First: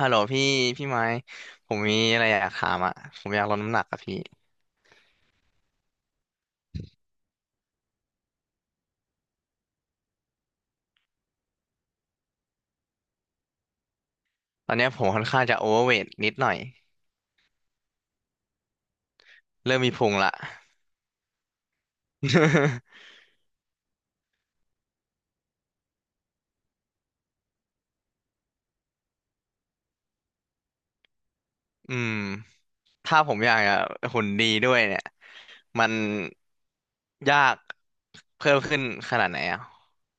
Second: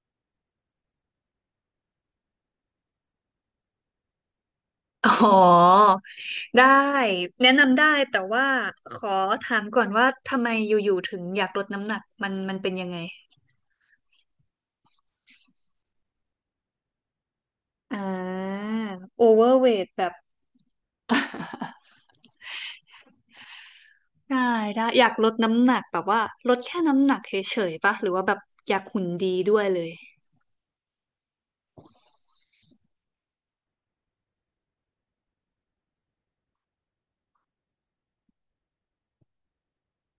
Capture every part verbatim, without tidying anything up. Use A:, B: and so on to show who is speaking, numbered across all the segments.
A: ฮัลโหลพี่พี่ไม้ผมมีอะไรอยากถามอ่ะผมอยากลดน้ำหนักอะพี่
B: อ๋อได้แนะนำได้แต่ว่าขอถามก่อนว่าทำไมอยู่ๆถึงอยากลดน้ำหนักมันมันเป็นยังไง
A: ตอนเนี้ยผมค่อนข้างจะโอเวอร์เวทนิดหน่อย
B: อ่าโอเวอร์เว
A: เริ่ม
B: ท
A: มี
B: แบ
A: พุ
B: บ
A: งละ
B: ได้ได้อยากลดน้ำหนักแบบว่าลดแค่น้ำหนักเฉยๆปะหรือว่าแบบอยากหุ่นดีด้วยเลย
A: อืมถ้าผมอยากจะหุ่นดีด้วยเนี่ยมันยากเพิ่มขึ้นขนาดไหนอ่ะ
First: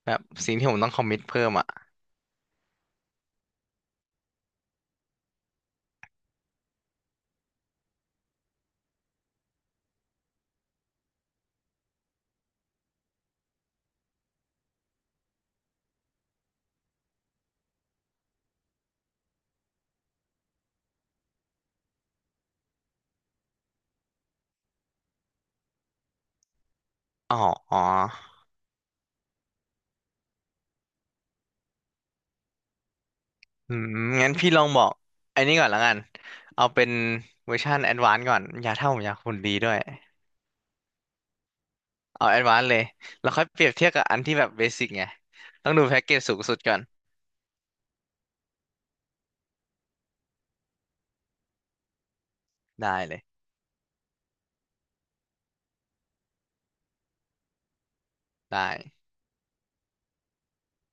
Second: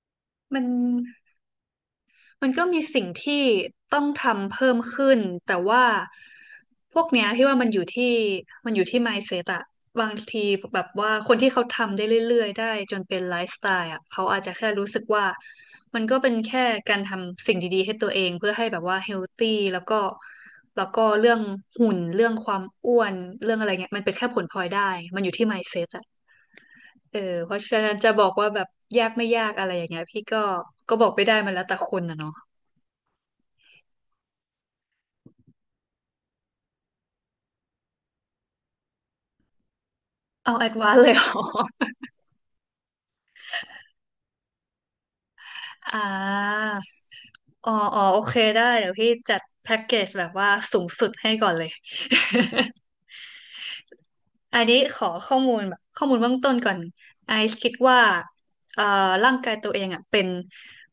A: แบบสิ่ง
B: มัน
A: ที่ผมต้องคอมมิตเพิ่มอ่ะ
B: มันก็มีสิ่งที่ต้องทำเพิ่มขึ้นแต่ว่าพวกเนี้ยพี่ว่ามันอยู่ที่มันอยู่ที่ mindset อะบางทีแบบว่าคนที่เขาทำได้เรื่อยๆได้จนเป็นไลฟ์สไตล์อะเขาอาจจะแค่รู้สึกว่ามันก็เป็นแค่การทำสิ่งดีๆให้ตัวเองเพื่อให้แบบว่าเฮลตี้แล้วก็แล้วก็เรื่องหุ่นเรื่องความอ้วนเรื่องอะไรเงี้ยมันเป็นแค่ผลพลอยได้มันอยู่ที่ mindset อะเออ
A: อ๋อ
B: เพราะ
A: อ๋
B: ฉะ
A: อ
B: นั้นจะบอกว่าแบบยากไม่ยากอะไรอย่างเงี้ยพี่ก็ก็บอกไม่ได้มันแล้วแต่คนนะเนาะ
A: อืมงั้นพี่ลองบอกไอ้นี่ก่อนละกันเอาเป็นเวอร์ชันแอดวานซ์ก่อนอยากถ้าผมอยากหุ่นดีด้วย
B: เอาแอดวานเลย เหรอ
A: เอาแอดวานซ์เลย แล้วค่อยเปรียบเทียบกับอันที่แบบเบสิกไงต้องดู
B: อ่
A: แพ็กเกจสูงสุด
B: า
A: ก่อน
B: อ๋ออ๋อโอเคได้เดี๋ยวพี่จัดแพ็กเกจแบบว่าสูงสุดให้ก่อนเลย
A: ได้เลย
B: อันนี้ขอข้อมูลแบบข้อมูลเบื้องต้นก่อนไอซ์คิดว่า
A: ได้
B: เอ่อร่างกายตัวเองอ่ะเป็น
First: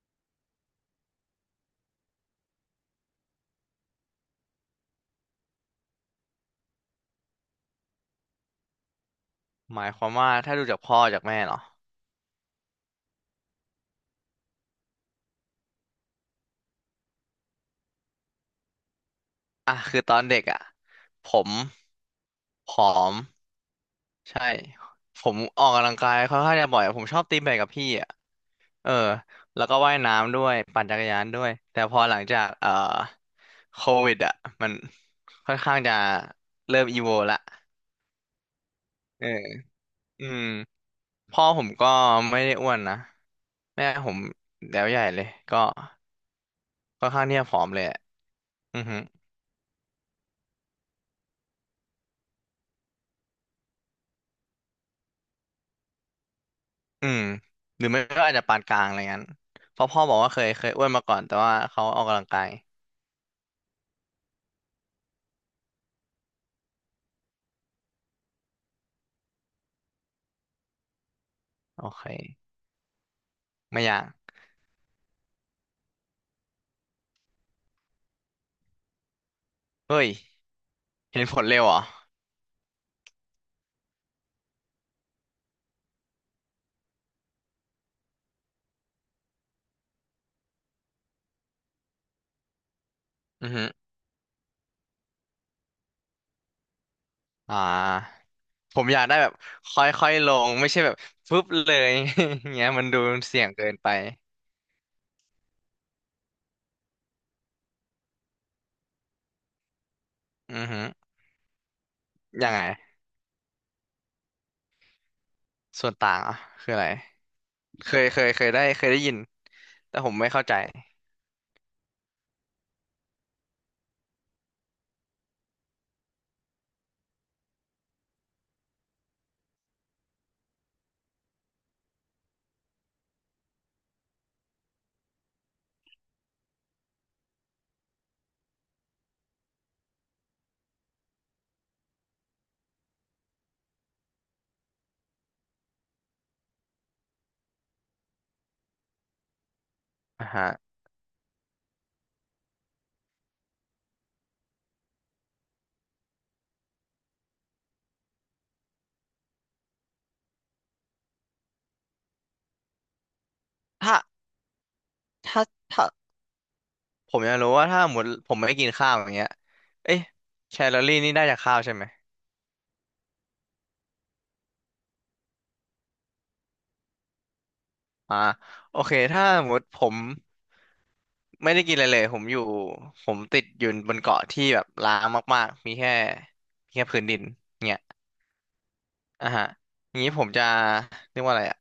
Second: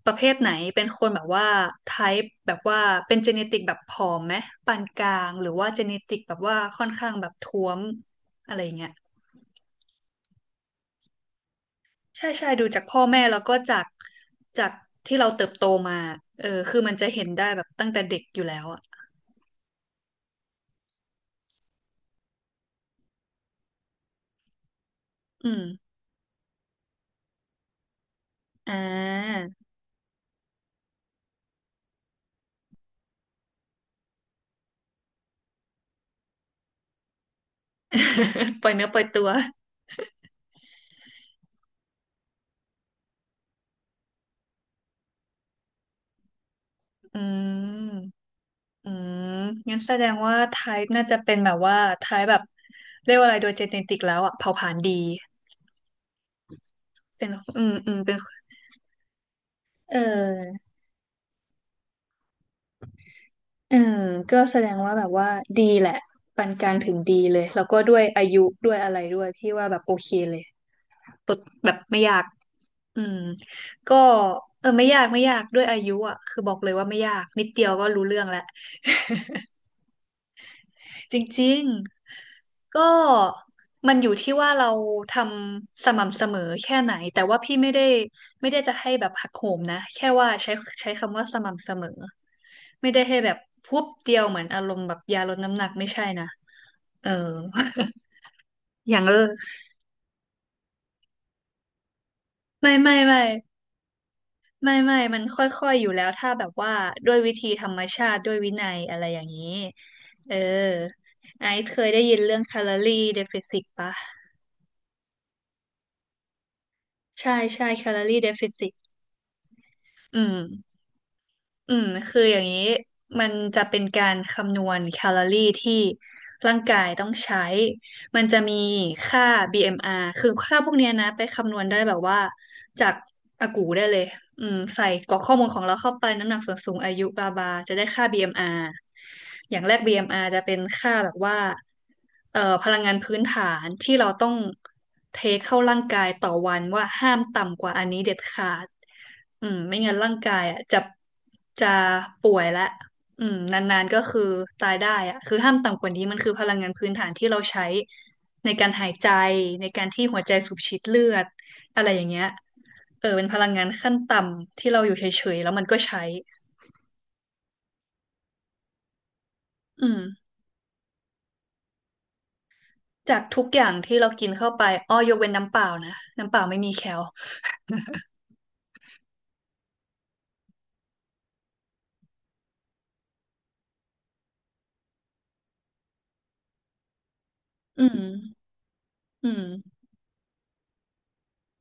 B: ประเภทไหน เป็นคนแบบว่าไทป์แบบว่าเป็นเจเนติกแบบผอมไหมปานกลางหรือว่าเจเนติกแบบว่าค่อนข้างแบบท้วมอะไรอย่างเงี้ย
A: หมายความว่าถ้าดูจากพ่อจากแม่เนาะ
B: ใช่ใช่ดูจากพ่อแม่แล้วก็จากจากที่เราเติบโตมาเออคือมันจะเห็นได้แบบตั้งแต่เด็กอยู่แล้วอ่ะ
A: อ่ะคือตอนเด็กอ่ะผมผอม ใช่ ผม
B: อื
A: อ
B: ม
A: อกกำลังกายค่อนข้างจะบ่อยอะผมชอบตีแบดกับพี่อ่ะ
B: อ่
A: เออ
B: า
A: แล้วก็ว่ายน้ำด้วย ปั่นจักรยานด้วย แต่พอหลังจากเอ่อโควิดอ่ะมันค่อนข้างจะเริ่มอีโวละ
B: ปล่อยเนื้อปล่อยตั
A: เออ
B: ว
A: อืม พ่อผมก็ไม่ได้อ้วนนะแม่ผมแล้วใหญ่เลยก็ค่อน
B: อื
A: ข้างที่จะผอ
B: ม
A: มเลยอะอือ
B: อื
A: ฮึ
B: มงั้นแสดงว่าไทป์น่าจะเป็นแบบว่าไทป์แบบเรียกว่าอะไรโดยเจเนติกแล้วอ่ะเผ่าผลาญดี
A: อืม
B: เป็นอืม
A: หรือ
B: อืม
A: ไม่
B: เป็น
A: ก็อาจจะปานกลางอะไรงั้นเพราะ
B: เอ
A: พ่อบอกว่าเคยเค
B: อ
A: ยอ้วนมาก่อนแต่ว่าเขาออกกำลังกาย
B: เออก็แสดงว่าแบบว่าดีแหละปานกลางถึงดีเลยแล้วก็ด้วยอายุด้วยอะไรด้วยพี่ว่าแบบโอเคเลย ฝึกแบบ
A: โอ
B: ไม่
A: เค
B: ยากอืม
A: ไม่อ
B: ก็
A: ยาก
B: เออไม่ยากไม่ยากด้วยอายุอ่ะคือบอกเลยว่าไม่ยากนิดเดียวก็รู้เรื่องแล้ว
A: เฮ้ย
B: จ
A: เห็นผล
B: ริ
A: เร็
B: ง
A: วเหรอ
B: ๆก็มันอยู่ที่ว่าเราทำสม่ำเสมอแค่ไหนแต่ว่าพี่ไม่ได้ไม่ได้จะให้แบบหักโหมนะแค่ว่าใช้ใช้คำว่าสม่ำเสมอไม่ได้ให้แบบ
A: อือฮึ
B: พุบเดียวเหมือนอารมณ์แบบยาลดน้ำหนักไม่ใช่นะเออ
A: อ่าผม
B: อ
A: อ
B: ย่า
A: ยา
B: ง
A: ก
B: เอ
A: ได้
B: อ
A: แบบค่อยๆลงไม่ใช่แบบฟึบเลย อย่างเงี้ย
B: ไม่
A: มัน
B: ไม่
A: ดู
B: ไม่
A: เสี่ยงเกินไป
B: ไม่ไม่มันค่อยๆอยู่แล้วถ้าแบบว่าด้วยวิธีธรรมชาติด้วยวินัยอะไรอย่างนี้เออ
A: อือฮึ
B: ไอซ์เคยได้ยินเรื่อง
A: ยั
B: แค
A: งไง
B: ลอรี่เดฟิซิตปะ
A: ส่วนต่างอ่ะคืออะไร
B: ใช่ใช่แค
A: เค
B: ลอ
A: ย
B: รี่
A: เค
B: เด
A: ยเค
B: ฟิ
A: ยได้
B: ซิต
A: เคยได้ยินแต่ผม
B: อื
A: ไม่
B: ม
A: เข้าใจ
B: อืมคืออย่างนี้มันจะเป็นการคำนวณแคลอรี่ที่ร่างกายต้องใช้ มันจะมีค่า บี เอ็ม อาร์ คือค่าพวกเนี้ยนะไปคำนวณได้แบบว่าจากอากูได้เลยอืมใส่กรอกข้อมูลของเราเข้าไปน้ำหนักส่วนสูงอายุบาบาจะได้ค่า บี เอ็ม อาร์ อมอาร์อย่างแรก บี เอ็ม อาร์ จะเป็นค่าแบบว่าเอ่อพลังงานพื้นฐานที่เราต้องเทเข้าร่างกายต่อวันว่าห้ามต่ำกว่าอันนี้เด็ดขาดอืมไม่งั้นร่าง
A: อ่า
B: กาย
A: ฮะ
B: อ่ะจะจะป่วยละ อืมนานๆก็คือตายได้อะคือห้ามต่ำกว่านี้มันคือพลังงานพื้นฐานที่เราใช้ในการหายใจในการที่หัวใจสูบฉีดเลือดอะไรอย่างเงี้ยเออเป็นพลังงานขั้น
A: ถ้า
B: ต่ำที่เราอยู่เฉย
A: ถ้า
B: ๆแล้วมันก็
A: ถ้า
B: ใช้
A: ผมอยากรู้ว่าถ้าหมดผมไม่กินข้าวอย่างเงี้ย
B: อื
A: เอ๊ะ
B: ม
A: แคลอรี่นี่ได้จากข้าวใช่ไหม
B: จากทุกอย่างที่เรากินเข้าไปอ้อยกเว้นน้ำเปล่านะน้ำเปล่าไม่มีแคล
A: อ่าโอเคถ้าหมดผมไม่ได้กินอะไรเลยผมอยู่ผมติดอยู่บนเกาะที่แบบร้างมากๆมีแค่มีแค่พื้นดินเนี่ย
B: อืมอื
A: อ่ะฮะ
B: ม
A: อย่างนี้ผมจะเรียกว่าอะไรอ่ะ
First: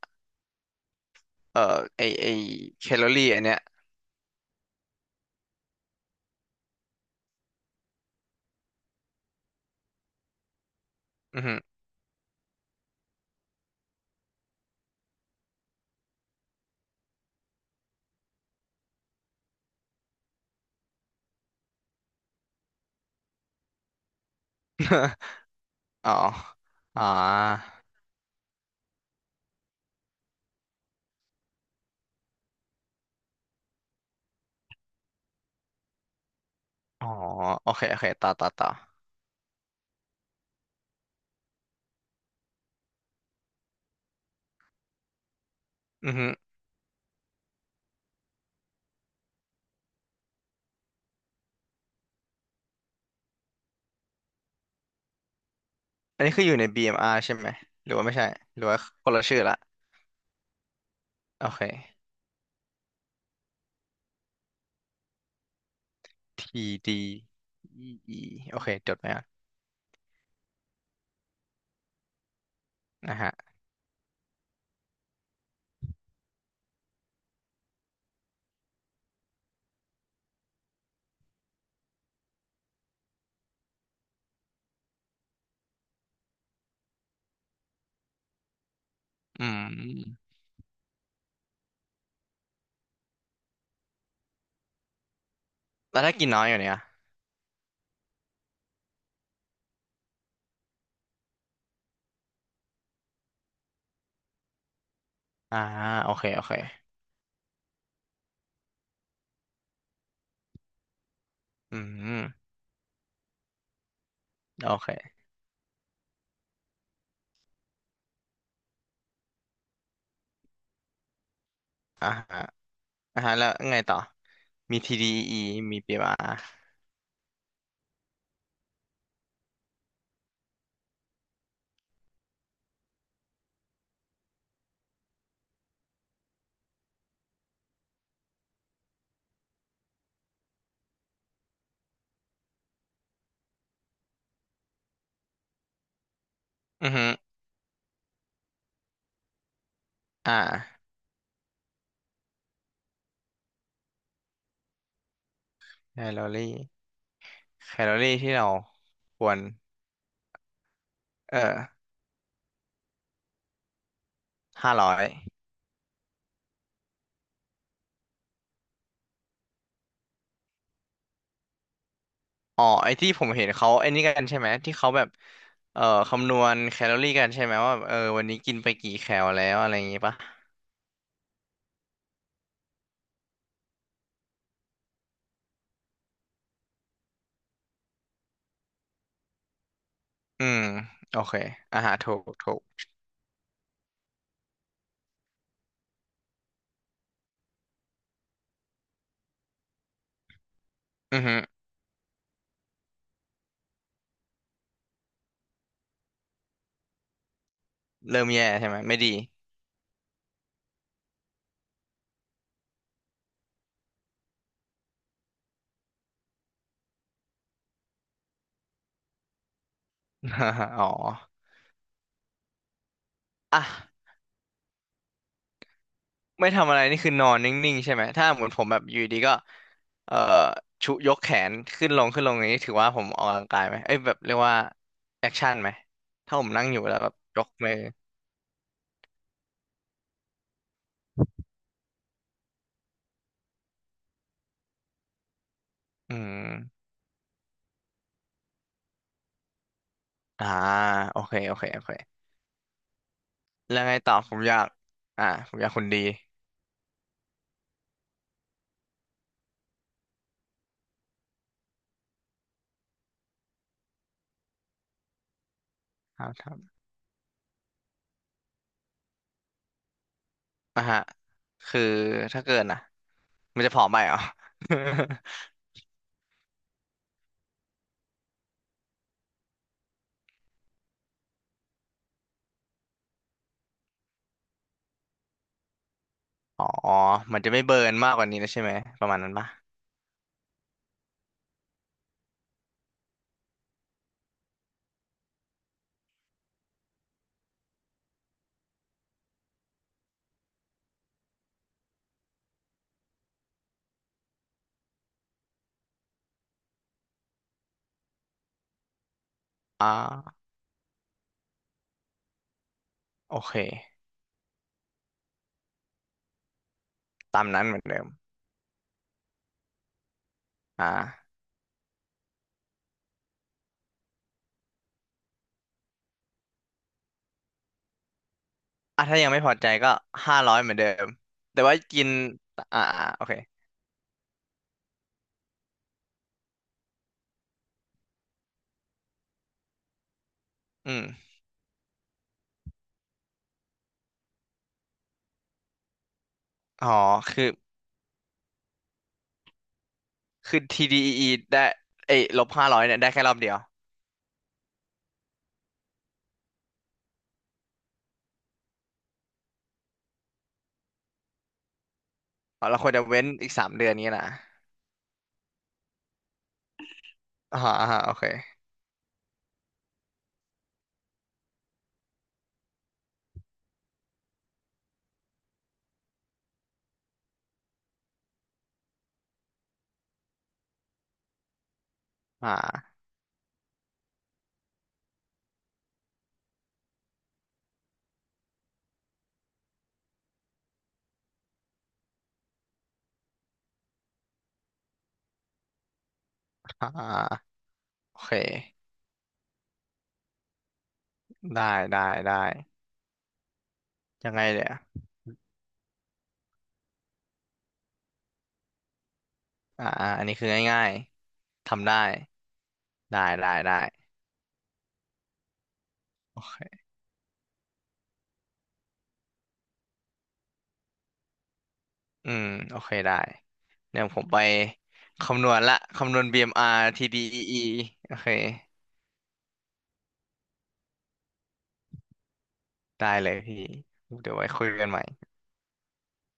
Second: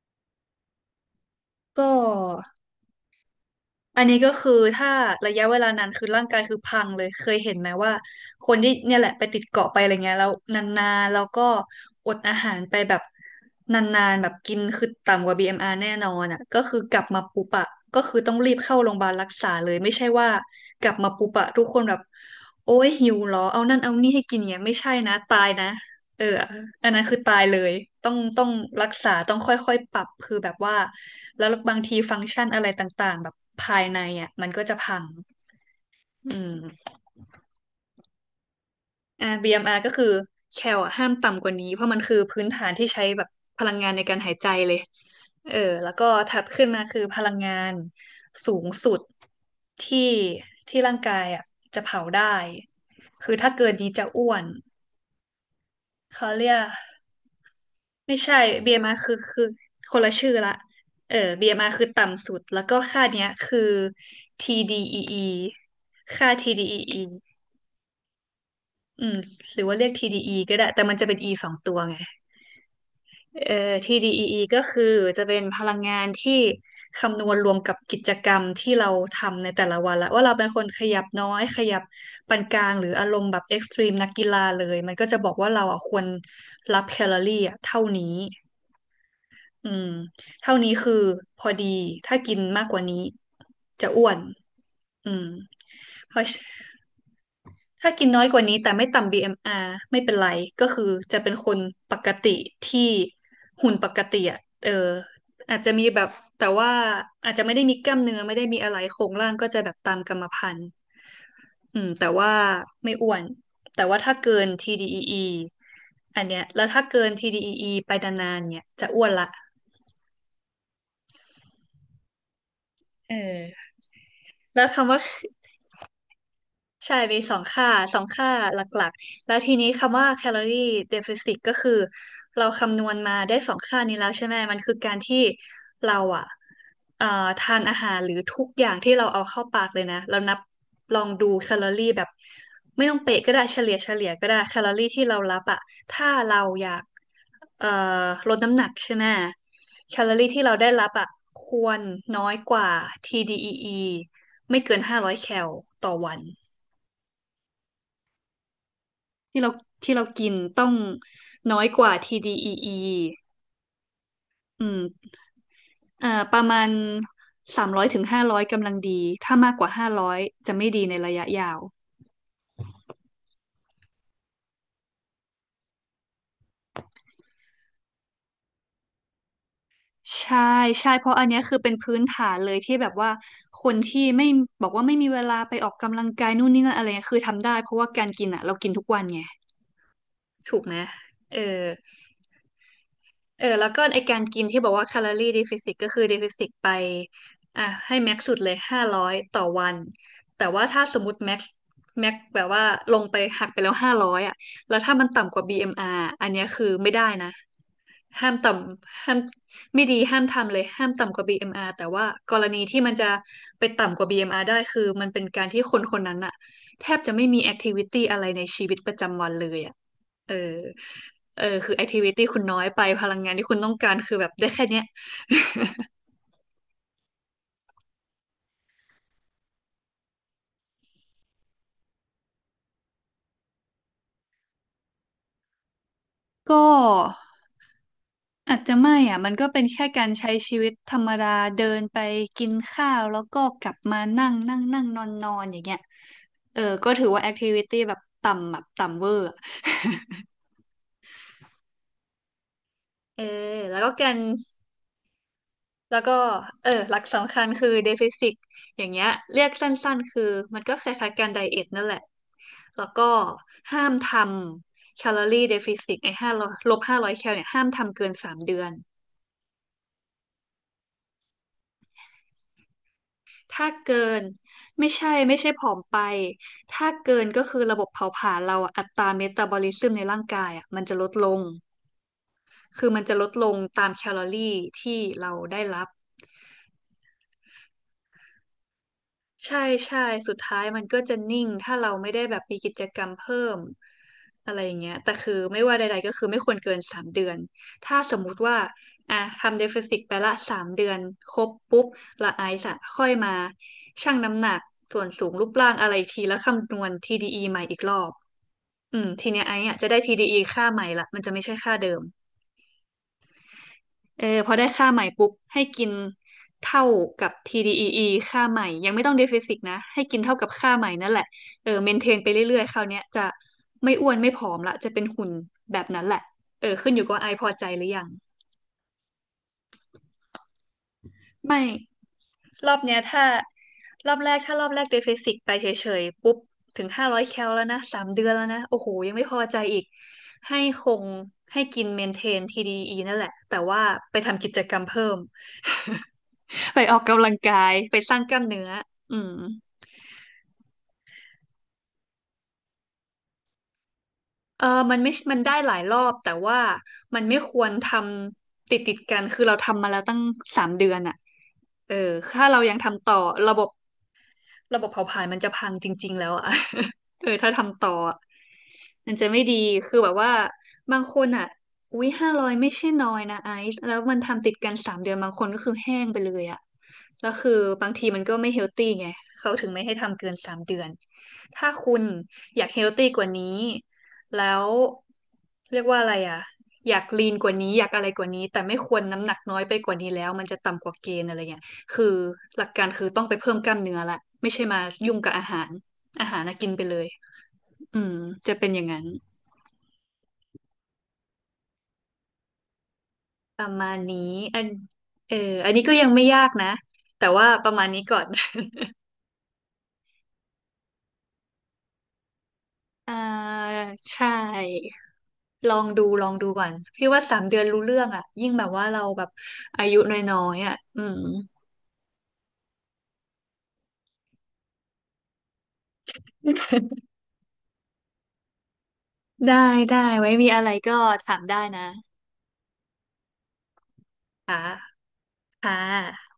A: เอ่
B: ก
A: อไอไอ
B: ็
A: แคลอรี่อันเนี้ย
B: อันนี้ก็คือถ้าระยะเวลานานคือร่างกายคือพังเลยเคยเห็นไหมว่าคนที่เนี่ยแหละไปติดเกาะไปอะไรเงี้ยแล้วนานๆแล้ว
A: อื
B: ก็
A: อฮึ
B: อดอาหารไปแบบนานๆแบบกินคือต่ำกว่า บี เอ็ม อาร์ แน่นอนอ่ะก็คือกลับมาปุ๊บอะก็คือต้องรีบเข้าโรงพยาบาลรักษาเลยไม่ใช่ว่ากลับมาปุ๊บอะทุกคนแบบโอ้ยหิวเหรอเอานั่นเอานี่ให้กินเงี้ยไม่ใช่นะ ตายนะ
A: อ๋อ
B: เอออันนั้
A: อ๋อ
B: นคือตายเลย ต้องต้องรักษาต้องค่อยๆปรับคือแบบว่าแล้วบางทีฟังก์ชันอะไรต่างๆแบบภายในอ่ะมันก็จะพังอืม
A: อ๋อโอเคโอเคต่อต่อต่อ
B: อ่า บี เอ็ม อาร์ ก็คือแคลอะห้ามต่ำกว่านี้เพราะมันคือพื้นฐานที่ใช้แบบพลังงานในการหายใจเลยเออแล้วก็
A: อือฮึ
B: ถัดขึ้นมาคือพลังงานสูงสุดที่ที่ร่างกายอ่ะจะเผาได้ คือถ้าเกินนี้จะอ้วน
A: อัน
B: เขา
A: นี้คื
B: เรี
A: ออ
B: ย
A: ยู่
B: ก
A: ใน บี เอ็ม อาร์ ใช่ไหมหรือว่าไม่
B: ไม่
A: ใช่
B: ใช่
A: หรือว่า
B: บี เอ็ม อาร์
A: ค
B: คื
A: น
B: อ
A: ละชื่อ
B: คือ
A: ละ
B: คนละชื่อละเออ
A: โอเค
B: บี เอ็ม อาร์ คือต่ำสุดแล้วก็ค่าเนี้ยคือ ที ดี อี อี ค่า ที ดี อี อี ออี
A: ที ดี อี อี โอเคจด
B: อื
A: ไว้
B: ม
A: อ่ะ
B: หรือว่าเรียก ที ดี อี ก็ได้แต่มันจะเป็น E สองตัวไง
A: นนะฮะ
B: เอ่อ ที ดี อี อี ก็คือจะเป็นพลังงานที่คำนวณรวมกับกิจกรรมที่เราทำในแต่ละวันละว่าเราเป็นคนขยับน้อยขยับปานกลางหรืออารมณ์แบบเอ็กซ์ตรีมนักกีฬาเลยมันก็จะบอกว่าเราอ่ะควรรับแคลอรี่อ่ะเท่านี้
A: อืม
B: อืมเท่านี้คือพอดีถ้ากินมากกว่านี้จะอ้วนอืม
A: แล้ว
B: เพ
A: ถ้า
B: ราะ
A: กินน้อยอยู่เนี่ย
B: ถ้ากินน้อยกว่านี้แต่ไม่ต่ำ บี เอ็ม อาร์ ไม่เป็นไรก็คือจะเป็นคนปกติที่หุ่นปกติอ่ะเออ
A: อ่า
B: อาจจะมีแบบ
A: โอเคโอ
B: แต่
A: เค
B: ว่าอาจจะไม่ได้มีกล้ามเนื้อไม่ได้มีอะไรโครงร่างก็จะแบบตามกรรมพันธุ์อื
A: อื
B: มแต่
A: ม
B: ว่าไม่อ้วนแต่ว่าถ้าเกิน
A: โอ
B: ที ดี อี อี
A: เค
B: ออีอันเนี้ยแล้วถ้าเกิน ที ดี อี อี ไปนานๆเนี่ยจะอ้วนละ
A: อ่าฮะ
B: เอ
A: อ่าฮะแล้ว
B: อ
A: ไงต่อ
B: แล้ว
A: มี
B: คำว่า
A: ที ดี อี อี มี บี เอ็ม อาร์ อมอาร์
B: ใช่มีสองค่าสองค่าหลักๆแล้วทีนี้คำว่า calorie deficit ก็คือเราคำนวณมาได้สองค่านี้แล้วใช่ไหมมันคือการที่เราอ่ะเอ่อทานอาหารหรือทุกอย่างที่เราเอาเข้าปากเลยนะเรานับลองดูแคลอรี่แบบไม่ต้องเป๊ะก็ได้เฉลี่ยเฉลี่ยก็ได้แคลอรี่ที่เรารับอ่ะถ้าเราอยาก
A: อือฮึ
B: เอ่อลดน้ำหนักใช่ไหมแคลอรี่
A: อ่
B: ที่เราได้รั
A: า
B: บอ่ะควรน้อยกว่า ที ดี อี อี ไม่เกินห้าร้อยแคลต่อ
A: แค
B: วั
A: ล
B: น
A: อรี่แคลอรี่ที่เราควร
B: ที่เราที่เรากินต้อง
A: เออ
B: น้อยกว่า ที ดี อี อี ออีอื
A: ห้าร้อย
B: มอ่าประมาณสามร้อยถึงห้าร้อยกำลังดี ถ้ามากกว่าห้าร้อยจะไม่ดีในระยะยาว
A: อ๋อไอ้ที่ผมเห็นเขาไอ้นี่กันใช่ไหมที่เขาแบบเอ่อคำนวณแคลอรี่กันใช่ไหมว่าแบบเออวันนี้กินไปกี่แคลแล้วอะไรอย่างงี้ปะ
B: ใช่ใช่เพราะอันเนี้ยคือเป็นพื้นฐานเลยที่แบบว่าคนที่ไม่บอกว่าไม่มีเวลาไปออกกำลังกายนู่นนี่นั่นอะไรเงี้ยคือทำได้เพราะว่าการกินอ่ะเรากินทุกวันไง
A: อื
B: ถู
A: ม
B: กไหม
A: โอเค
B: เออ
A: อาหารถูกถูก
B: เออแล้วก็ไอการกินที่บอกว่าแคลอรี่ดิฟิซิตก็คือดิฟิซิตไปอ่ะให้แม็กซ์สุดเลยห้าร้อยต่อวันแต่ว่าถ้าสมมติ
A: อือ
B: แม็
A: ฮึ
B: กซ์แม็กซ์แบบว่าลงไปหักไปแล้วห้าร้อยอ่ะแล้วถ้ามันต่ำกว่า บี เอ็ม อาร์ อมอาร์อันเนี้ยคือไม่ได้นะ
A: เริ่ม
B: ห้าม
A: แย่
B: ต่
A: ใช่ไหมไม่
B: ำ
A: ดี
B: ห้ามไม่ดีห้ามทำเลยห้ามต่ำกว่า บี เอ็ม อาร์ แต่ว่ากรณีที่มันจะไปต่ำกว่า บี เอ็ม อาร์ ได้คือมันเป็นการที่คนคนนั้นอ่ะแทบจะไม่มีแอคทิวิตี้อะไรในชีวิตประจำวันเลยอ่ะเออ
A: อ๋อ
B: เออคือ activity คุณน้อยไปพลังงานที่คุณต้องการ
A: อ่ะ
B: คือแบบได้แค่เนี้ย
A: ไม่ทำอะไรนี่คือนอนนิ่งๆใช่ไหมถ้าเหมือนผมแบบอยู่ดีก็เอ่อชุยกแขนขึ้นลงขึ้นลงอย่างนี้ถือว่าผมออกกำลังกายไหมเอ้ยแบบเรียกว่าแอคชั่นไหมถ้าผมนั่
B: ก็
A: งอยู่แล้วแบบยกมือ
B: อาจจะไม่อ่ะมันก็เป็นแค่การใช้ชีวิตธรรมดาเดินไปกินข้าวแล้วก็กลับมานั่งนั่งนั่งนอนนอนอย่างเงี้ย
A: อื
B: เออ
A: ม
B: ก็ถือว่า activity แบบต่ำแบบต่ำเวอร์อะ
A: อ่าโอเคโอเคโอเค
B: เออแล้
A: แล้
B: ว
A: ว
B: ก็
A: ไง
B: กา
A: ต่อ
B: ร
A: ผมอยากอ่าผมอยากหุ่น
B: แล้
A: ดี
B: วก็เออหลักสำคัญคือเดฟิซิกอย่างเงี้ยเรียกสั้นๆคือมันก็คล้ายๆการไดเอทนั่นแหละแล้วก็ห้ามทำแคลอรี่เดฟิซิกไอ้
A: ครั
B: ห้า
A: บครับ
B: ลบห้าร้อยแคลเนี่ยห้ามทำเกินสามเดือน
A: อ่ะฮะคือถ้าเกินอ่ะมัน
B: ถ้า
A: จะผอม
B: เกิ
A: ไปเหรอ
B: นไม่ใช่ไม่ใช่ ผอมไปถ้าเกินก็คือระบบเผาผลาญเราอะอัตราเมตาบอลิซึมในร่างกายอ่ะมันจะลดลงคือมันจะลดลงตามแคลอรี่ที่เราได้รับ
A: อ๋อมันจะไม่เบิร์นมากกว่านี้นะใช่ไหมประมาณนั้นปะ
B: ใช่ใช่สุดท้ายมันก็จะนิ่งถ้าเราไม่ได้แบบมีกิจกรรมเพิ่มอะไรอย่างเงี้ยแต่คือไม่ว่าใดๆก็คือไม่ควรเกินสามเดือนถ้าสมมุติว่าอ่ะทำเดฟเฟซิตไปละสามเดือนครบปุ๊บละไอซ์อะค่อยมาชั่งน้ำหนักส่วนสูงรูปร่างอะไรอีกทีแล้วคำนวณ ที ดี อี ใหม่อีกรอบอืมทีเนี้ยไอซ์อะ
A: อ่
B: จะได้ ที ดี อี
A: า
B: ค่าใหม่ละมันจะไม่ใช่ค่าเดิม
A: โอเค
B: เออพอได้ค่าใหม่ปุ๊บให้กินเท่ากับ
A: ตามนั้นเหมือนเดิ
B: ที ดี อี อี
A: ม
B: ค่าใหม่ยังไม่ต้องเดฟิซิตนะให้กินเท่ากับค่าใหม่นั่นแหละ
A: อ่า
B: เออเมนเทนไปเรื่อยๆคราวเนี้ยจะไม่อ้วนไม่ผอมละจะเป็นหุ่นแบบนั้นแหละเออขึ้นอยู่กับว่าไอพอใจหรือยัง
A: อ่ะถ้ายังไม่พอใจก็ห้าร้อยเหมือนเดิมแต่
B: ไม่
A: ว่ากิน
B: รอ
A: อ่า
B: บเนี้ย
A: โอ
B: ถ้า
A: เค
B: รอบแรกถ้ารอบแรกเดฟ i ซิกไปเฉยๆปุ๊บถึงห้าร้อยแคลแล้วนะสามเดือนแล้วนะโอ้โหยังไม่พอใจอีกให้ค
A: อื
B: ง
A: ม
B: ให้กินเมนเทน ที ดี อี อี นั่นแหละแต่ว่าไปทำกิจกรรมเพิ่ม ไป
A: อ๋อ
B: ออกกำลัง
A: คือ
B: กายไปสร้างกล้ามเนื้ออืม
A: คือ ที ดี อี อี ได้เอ้ยลบห้าร้อยเนี่ยได้แค่รอบเดียว
B: เออมันไม่มันได้หลายรอบแต่ว่ามันไม่ควรทำติดติดกันคือเราทำมาแล้วตั้งสามเดือนอะเออถ้าเรา
A: อ๋อ
B: ยัง
A: เราควรจะ
B: ทำต่อ
A: เว้นอีก
B: ระบ
A: สา
B: บ
A: มเดือนนี้นะ
B: ระบบเผาผลาญมันจะพังจริงๆแล้วอ่ะ เออถ้า
A: อ่า
B: ทำ
A: อ่า
B: ต่อ
A: โอ
B: อะ
A: เค
B: มันจะไม่ดีคือแบบว่าบางคนอ่ะอุ๊ยห้าร้อยไม่ใช่น้อยนะไอซ์แล้วมันทำติดกันสามเดือนบางคนก็คือแห้งไปเลยอ่ะแล้วคือบางทีมันก็ไม่เฮลตี้ไงเขาถึงไม่ให้ทำเกินสามเดือน ถ้าคุณอยากเฮล
A: อ่า
B: ตี้กว่านี้แล้วเรียกว่าอะไรอ่ะอยากลีนกว่านี้อยากอะไรกว่านี้ แต่ไม่ควรน้ำหนักน้อยไปกว่านี้แล้วมันจะต่ำกว่าเกณฑ์อะไรเงี้ย คือหลักการคือต้องไปเพิ่มกล้ามเนื้อละไม่ใช่มายุ่งกับอาหารอาหารนะกินไป
A: อ่
B: เลย
A: า
B: อืม
A: โอเค
B: จะเป็นอย่างนั้น
A: ได้ได้ได้
B: ประมาณนี้
A: ยังไง
B: อั
A: เดี๋
B: น
A: ยว
B: เอออันนี้ก็ยังไม่ยากนะแต่ว่าประมาณนี้ก่อน
A: อ่าอ่าอันนี้คือง่ายๆทำได้
B: อ่า
A: ได้ได้ได้
B: ใช่ลองดูลอง
A: โอ
B: ดูก่อน
A: เค
B: พี่ว่าสามเดือนรู้เรื่องอ่ะยิ่งแบบว่าเราแบบอายุน้อยๆอ่ะอืม
A: อืมโอเคได้เดี๋ยวผมไปคำนวณละคำนวณ บี เอ็ม อาร์ ที ดี อี อี โอเค
B: ได้ได้ไว้มีอะไรก็ถามได้นะ
A: ได้เลยพี่เดี๋ยวไว้
B: ค
A: คุยกันให
B: ่ะ
A: ม่
B: ค่ะ